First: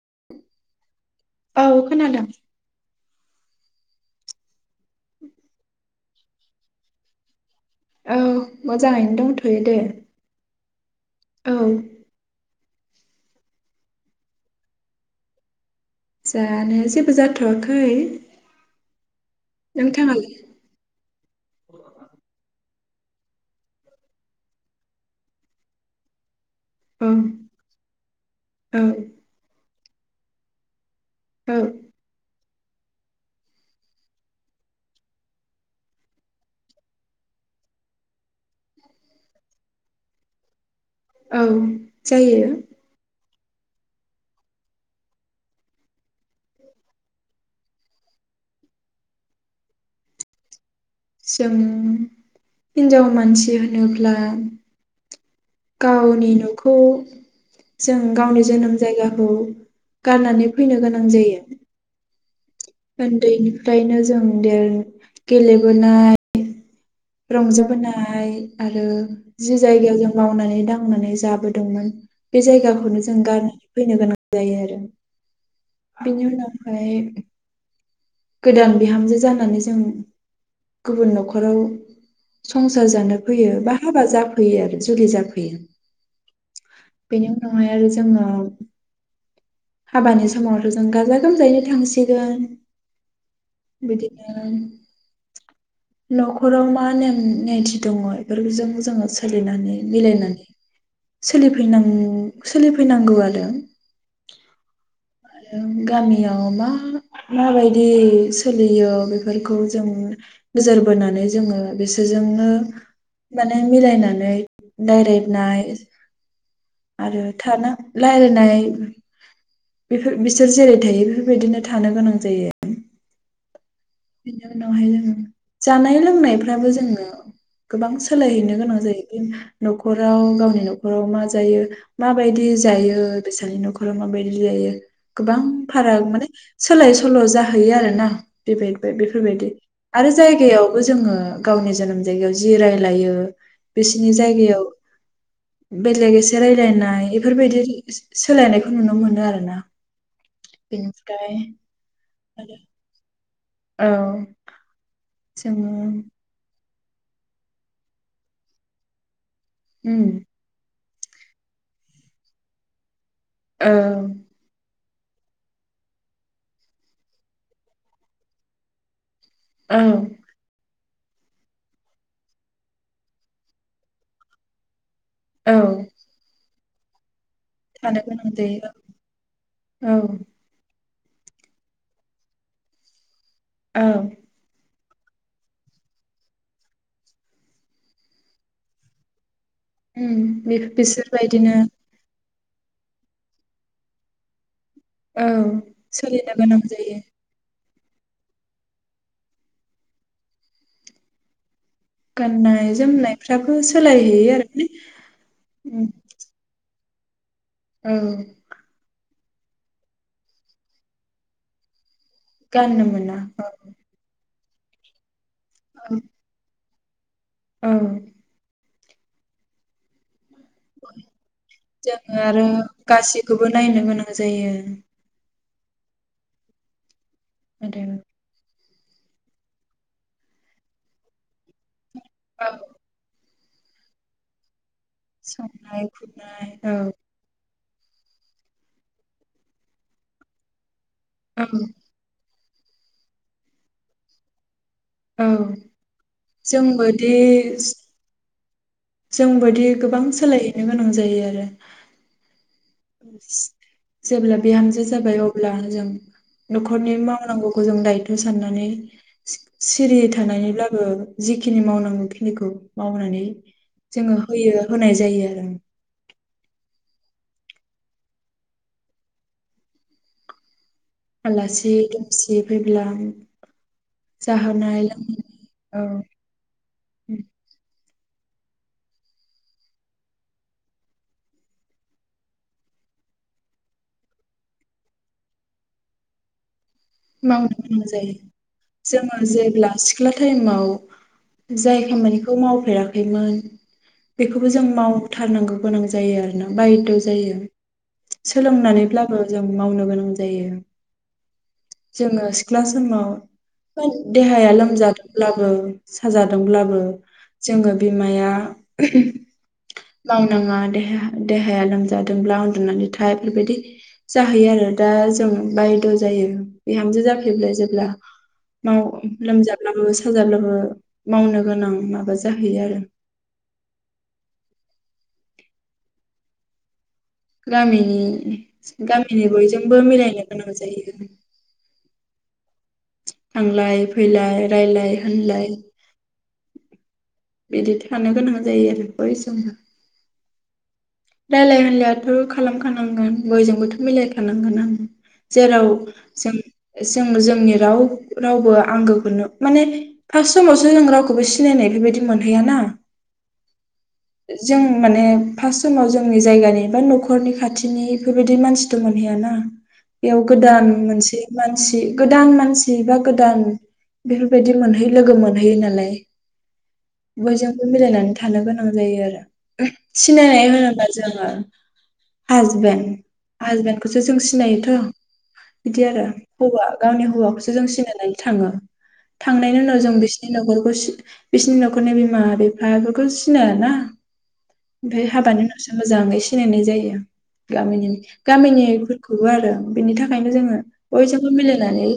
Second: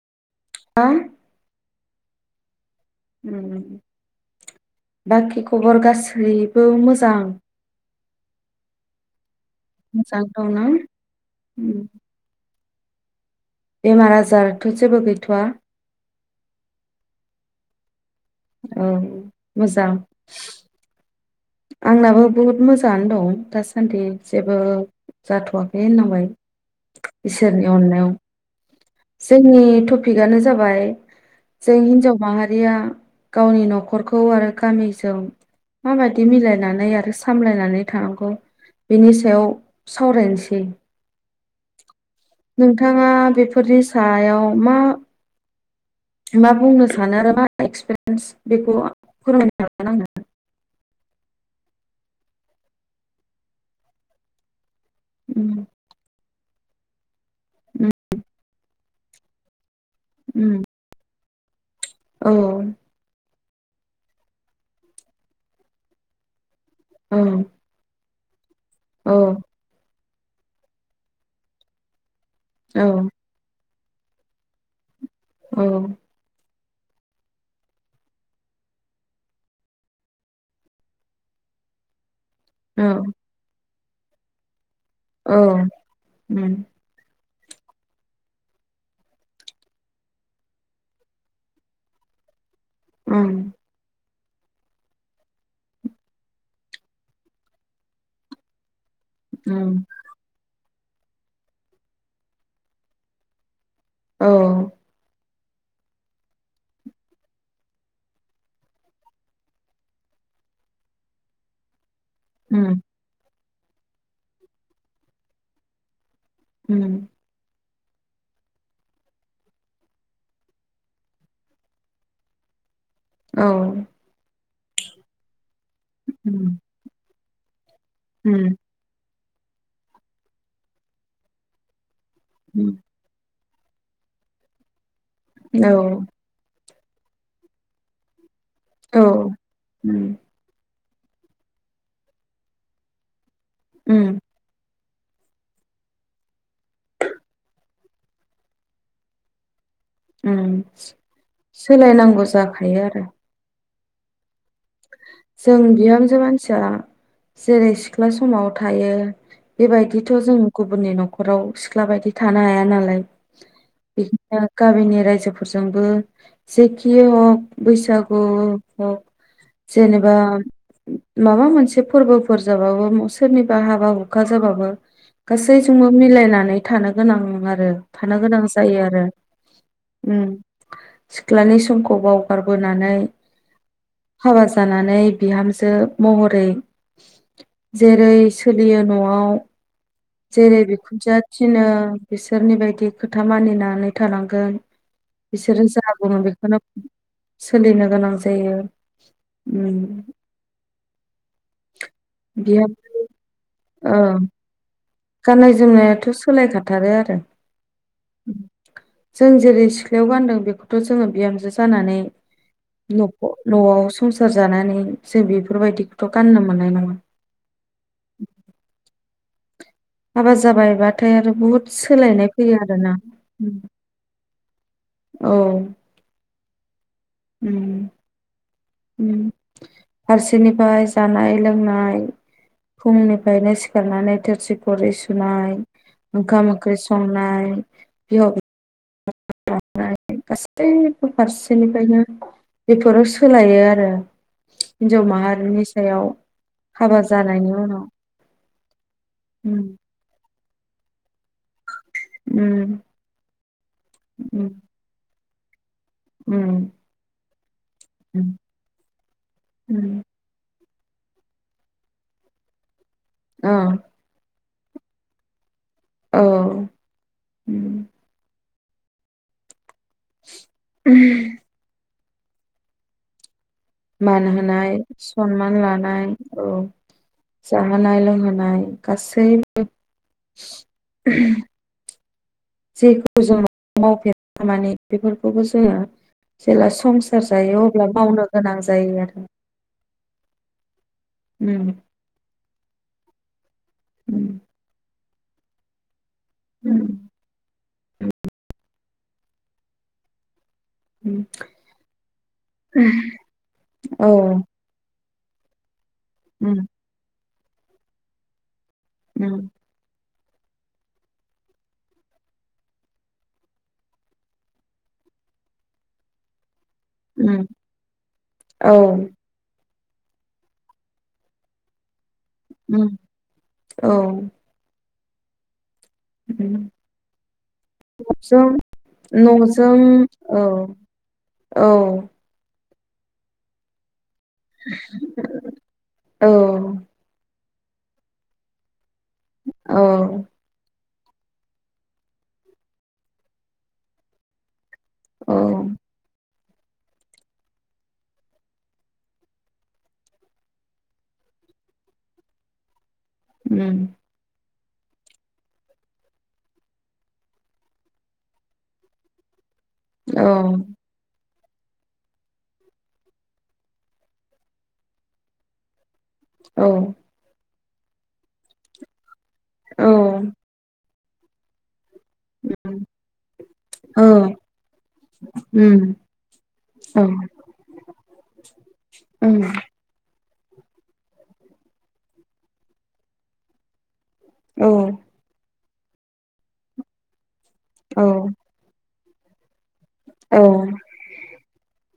[inaudible] [unintelligible] औ खोनादों। उ बाखि खबर गासो बेबो मोजां औ मोजाङैनो दंथ जागावना औ बेमार आजारथ' जेबो गैथ'वा जानाया जेबो जाथ'वाखै औ मोजां नोंथाङालाय आंनाबो बहुत मो जांनो दं दासान्दि जेबो जाथ'वाखै होननांबाय औ इसोरनि अननायाव औ जोंनि टपिकनो जाबाय औ जे हिनाजाव माहा आ गावनि न'खरखौ आरो गामिजों माबाय बिदि मिलायनानै आरो सामलायनानै थानांगौ बिनि सायाव सावरायनोसै औ जायो फोरनि सायाव मा मा बुंनो सानो आरो मा एक्सपिरियेन्स बेखौ फोरमायनो हागोन आंनो जों हिन्जाव मानसि होनोब्ला उम गावनि न' खौ उम जों गावनि जोनोम जायगा औ गारनानै उम फैनो गोनां जायो। औ उन्दैनिफ्रायनो जों देर गेलेबोनाय औ रंजाबोनाय नाय आरो जि जायगायाव जों मावनानै दांनानै जाबोदोंमोन बे औ जायगाखौनो जों गार फैनो गोनां जायो आरो औ बिनि उनाव ओमफ्राय गोदान बिहामजो जानानै जों गुबुन न'खराव औ संसार जानो फैयो बा हाबा जाफैयो आरो जुलि औ जाफैयो उम बेनि उनावहाय आरो जोङो हाबानि समावथ' जों गाजा गोमजायैनो थांसिगोन। उम बिदिनो न'खराव मा नेम निथि दङ बेफोरखौ जोङो उम सोलिनानै मिलायनानै सोलिफैनां सोलिफैनांगौ आरो औ आरो गामियाव मा माबायदि सोलियो बेफोरखौ जों नोजोर बोनानै जोङो बे बेजोंनो उम माने मिलायनानै दायरादनाय उम आरो थाना रायलायनाय बेफोर बिसोर जेरै थायो बेफोरबायदिनो थानो गोनां जायो। औ बेनि उनावहाय जोङो जानाय उम लोंनायफ्राबो जोङो गोबां सोलायहैनो उम गोनां जायो। न'खराव गावनि न'खराव मा जायो। माबायदि उम जायो। फैसानि न'खराव माबायदि जायो। गोबां औ फाराग माने सोलाय सोल' जाहैयो आरोना बे औ बेफोरबायदि आरो उम जायगायाव बो जोङो गावनि जोनोम जायगायाव जि रायलायो बिसिनि उम जायगायाव बेलेग एसे रायलायनाय बेफोरबायदि सोलायनायखौ नुनो मोनो आरो ना। उम सोलायनांगौसो जाखायो आरो औ जों जोङो बिहामजो मानसिया जेरै सिख्ला समाव थायो। उम बेबायदिथ' जों गुबुननि न' न'खराव सिख्ला बायदि थानो हाया नालाय औ बिदिनो काबिनेट रायजोफोरजोंबो जेखि हक बैसागु हक औ जेनेबा माबा मोनसे फोरबोफोर जाबाबो सोरनिबा हाबा हुखा जाबाबो। औ गासैजोंबो मिलायनानै। थानो गोनां आरो थानो गोनां जायो आरो औ उम। सिख्लानि समखौ बावगारबोनानै। औ हाबा जानानै बिहामजो महरै जेरै सोलियो नआव। उम जेरै बे- बिखुनजोआ बिसोरबायदिनो थिनो बिसो। सोरनि बायदि खोथा मानिनानै थानांगोन। औ बिसोरो जा बुङो सोलिनो बेखौनो गोनां जायो। सोलिनो गोनां जायो। उम बेयाव गाननाय जोमनायफ्राबो ओ सोलायहैयो आरो माने। गाननाय जोमनायाथ सोलायखाथ थारो आरो औ। जों जेरै सिख्लायाव गान्दों बेखौथ' जोङो बिहामजो जानानै। गाननो न मोना औ न'आव सोर हो जानानै जे बेफोरबायदिखौथ' गाननो मोननाय नङा। औ हाबा जाबाय बाथाय आरो बुहुद जोङो सोलायनाय फैयो आरो ना। गासैखौबो नायनो गोनां जायो। औ। उम। आरो उम फारसेनिफ्राय जानाय लोंनाय औ खमनि। बायनो सिखारनानै थोरसि खरै सुनाय संनाय खुरनाय ओंखाम औ ओंख्रि संनाय बिहाव बि [unintelligible] गासै फो औ फारसे निफ्रायनो बेफोरो सोलायो आरो। हिनजाव औ माहारिनि सायाव हाबा जोंबोदि जानायनि उनाव उम जोंबोदि गोबां सोलाय नो गोनां जायो आरो। उम [unintelligible] जेब्ला उम बिहामजो जाबाय अब्ला अब्ला जों उम न'खरनि मावनांगौखौ जों दायथ' उम साननानै सिरि उम थानानैब्ला ओ जिखिनि मावनांगौ खिनिखौ मावनानै औ जोङो होयो। होनाय जायो आरो आं औ उम [unintelligible] आलासि दुम एसे फैब्ला मान होनाय जाहोनाय लोंहोनाय सनमान लानाय औ जोन जानाय लोंहोनाय गासैबो [unintelligible] जेखौ जों [unintelligible] मावफेर खामानि बेफोरखौबो जोङो जेला संसार मावनो जायो अब्ला गोनां जायो मावनो गोनां जायो जोङो आरो जेब्ला सिख्ला टाइमाव उम जाय खामानिखौ मावफेराखै। इमोन उम बेखौबो जों माव थारनांगौ गोनां जायो आरो। बायद उम जायो सोलोंनानै ब्लाबो जों मावनो गोनां जायो। [inaudible] जोङो सिख्ला समाव औ देहाया लोमजा। लाबो उम साजादोंब्लाबो जोङो बिमाया उम बांनाङा देह-देहाया लोमजादोंब्ला उन्दुनानै था बेफोरबायदि जाहैयो आरो दा जों बायद जायो। बिहामजो उम जाफैब्ला जेब्ला औ माव-लोमजा। बाबो साजाला मावनो गोनां माबा। जाहैयो आरो उम औ [unintelligible] गामिनि न'जों गामिनि बयजोंबो न'जों मिलायनो औ गोनां जायो। औ थांलाय फैलाय रायलाय होनलाय औ। बिदि थानो गोनां जायो आरो। औ। रायजलाय होनलायाथ' खालामखानांगोन बयजोंबोथ' मिलायखानांगोन आं। औ जेराव जों जों जोंनि राव रावबो आंगोखौनो माने फार्स्ट समावसो जों रावखौबो सिनायनाय बेबायदि मोनहैयाना। उम। जों माने फार्स्ट समाव जोंनि जायगानि बा न'खरनि खाथिनि बेफोरबायदि मानसिथ मोनहैयाना। औ बेयाव गोदान मोनसे। मानसि गोदान मानसि बा गोदान बेफोरबायदि मोनहैयो लोगो मोनहैयो नालाय। औ। बयजोंबो मिलायनानै थानो गोनां जायो आरो। औ सिनायनाय जोङो हासबेन्ड हासबेन्डखौसो जों सिनायोथ' उम औ बिदि उम आरो हौवा गावनि हौवाखौसो जों सिनायनानै थाङो थांनायनि उनाव जों बिसि बिनि न'खरखौ सि बिसिनि न'खरनि बिमा बिफा बेफोरखौ सिनाय ना औ ओमफाय हाबानि सो मोजाङै सिनायनाय जायो। गामिनि गामिनिफो खौबो आरो बिनि थाखायनो औ जोङो बयजोंबो मिलायनानै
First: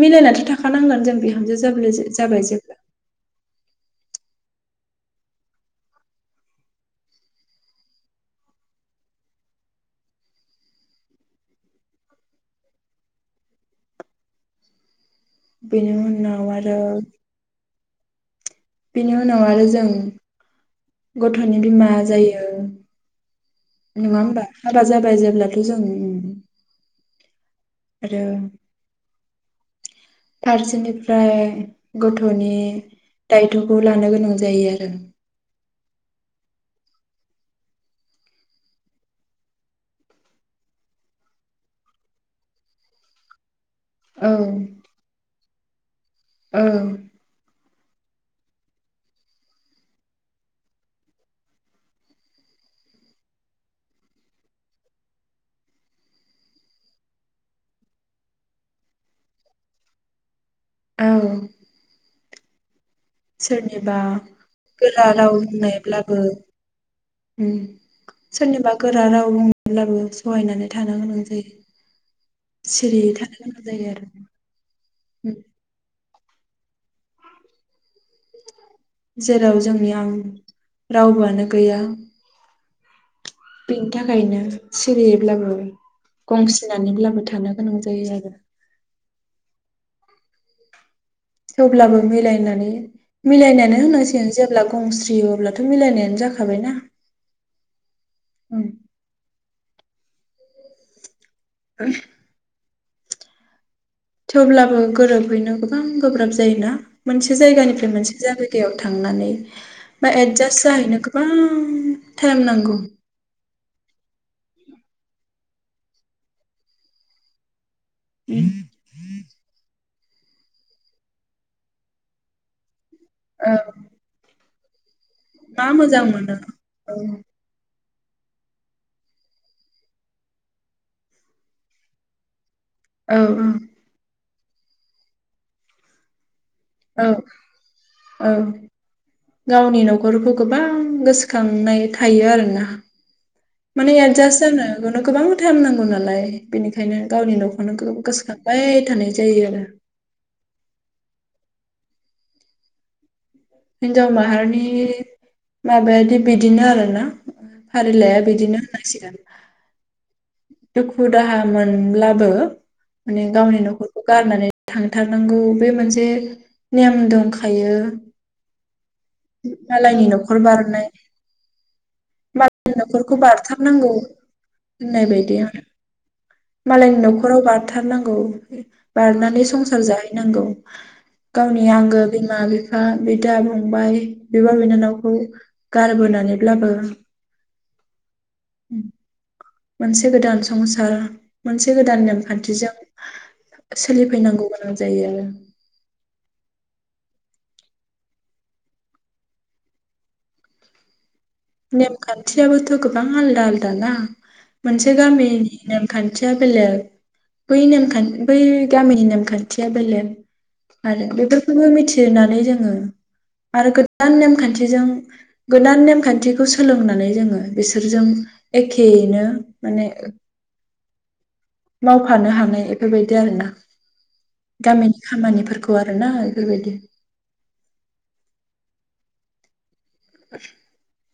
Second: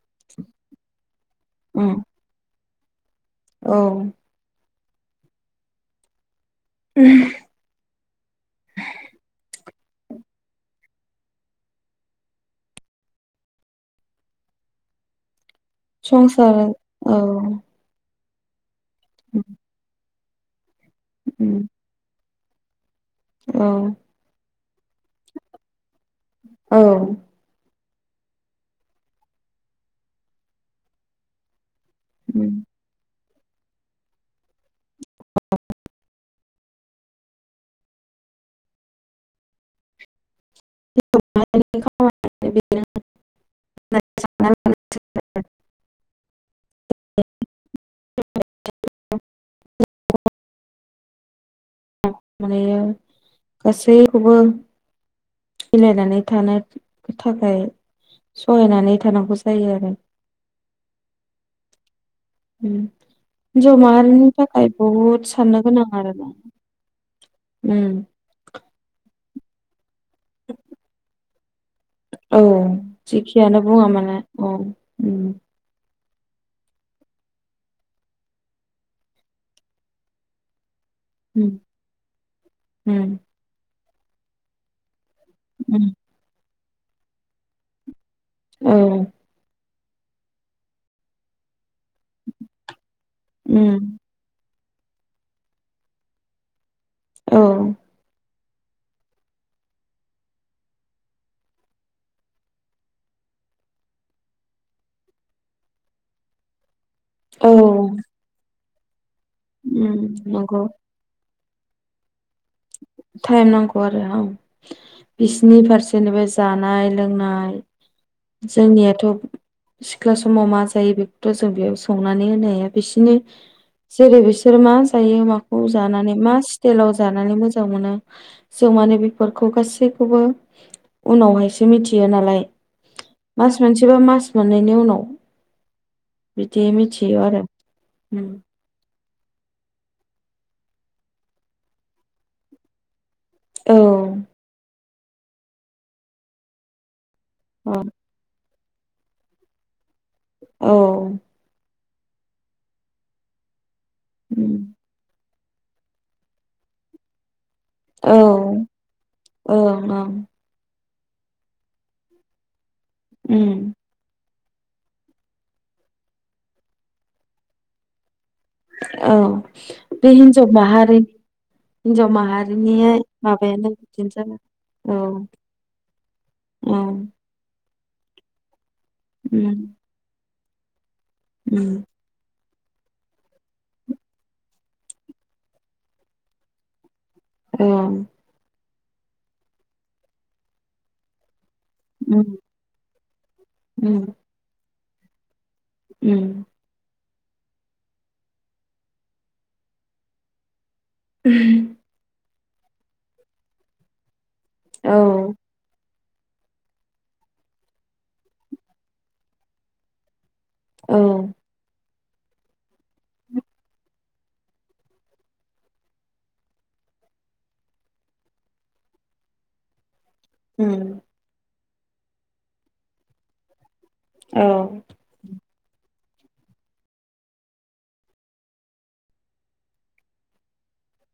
मिलायनाथ' थाखा नांगोन जों बिहामजो जाबलाय उम जाबाय जेनेबा औ। उम। बेनि उनाव संसार आरो औ बेनि उम उनाव आरो जों गथ'नि उम बिमा जायो औ। औ नङा होमबा हाबा जाबाय जेब्लाथ' जों औ आरो फारसेनिफ्राय गथ'नि दायथ'खौ लानो गोनां जायो आरो [unintelligible] [unintelligible] औ। [inaudible] औ [unintelligible] माने गासैखौबो मिलायनानै थानो थाखाय सहायनानै थानांगौ जायो आरो औ। उम। हिनजाव सोरनिबा माहारिनि थाखाय गोरा बहुद राव साननो गोनां आरो बुंनायब्लाबो ना। उम सोरनिबा गोरा रा राव बुंब्लाबो सहायनानै थानो गोनां जायो। औ सिरियै थानो जेखियानो गोनां बुङा जायो आरो मानो औ उम। जेराव जोंनि आं रावबोआनो गैया। होम। बेनि थाखायनो सिरियैब्लाबो उम गंस नानैब्लाबो थानो गोनां जायो आरो औ। थेवब्लाबो मिलायनानै मिलायनानो उम होनांसिगोन जेब्ला गंस्रियो अब्लाथ' मिलायनायानो जाखाबाय ना। औ। ओं। [inaudible] थेवब्लाबो गोरोबहैनो गोबां गोब्राब जायो ना। मोनसे औ जायगानिफ्राय उम मोनसे जागै दैयाव थांनानै बा नंगौ एदजास जाहैनो गोबां थाइम नांगौ। थाइम नांगौ आरो औ। बिसिनि फारसेनिबो जानाय लोंनाय जोंनियाथ' सिख्ला समाव मा जायो बेखौथ' जों बेयाव संनानै होनो हाया। बिसोरनि औ जेरै बिस सोर मास जायो माखौ मा मोजां जानानै मा मोनो स्टाइलाव औ जानानै मो मोनो जों माने बेफोरखौ गासैखौबो उनावहायसो मिथियो नालाय औ औ मास मोनसेबा मास मोननायनि उनाव बिदि औ मिथियो आरो ओम औ गावनि न'खरखौ गोबां गोसोखांनाय थायो आरोना औ माने एजास जानो बेनो गोबांथाइम नांगौ नालाय बेनिखायनो गावनि औ न'खौनो गोसोखां बाय थानाय जायो आरो औ। हिन्जाव माहारिनि माबायादि बिदिनो आरोना फारिलाइआ बिदिनो औ होननांसिगोन औ औ दुखु दाहा मोनब्लाबो माने उम गावनि न'खरखौ गारनानै थांथारनांगौ बे मोनसे नेम दंखायो औ मालायनि बे न'खर हिनजाव बारनाय माहारि हिनजाव माहारिनि मालायनि न'खरखौ माबायानो बारथारनांगौ बिदिनो जाबाय औ औ मालनि न'राव बा बारथारनांगौ बारनानै उम संसार जाहैनांगौ [inaudible] गावनि उम आंगो बिमा बि बिफा बिदा फंबाय बिब'-बिनानावखौ गारबोनानैब्लाबो औ। मोनसे गोदान संसार मोनसे गोदान उम नेमखान्थिजों सोलिफैनांगौ जायो आरो ओम नेमखान थियाबोथ' गोबां आलदा आलदा ना औ मोनसे गामिनि नेम खान्थिया बेलेग बै नेमखान्थि बै गामिनि नेमखान्थिया बेलेग औ आरो बेफोरखौबो मि नानै जोङो आरो गोदान नेमखान्थिजों गोदान नेमखान्थि खौ सोलोंनानै जोङो बिसोरजों एखेयैनो माने उम मावफानो हानाय बेफोरबायदि आरोना। औ गामिनि खामानिफोरखौ आरोना बेफोरबायदि [inaudible]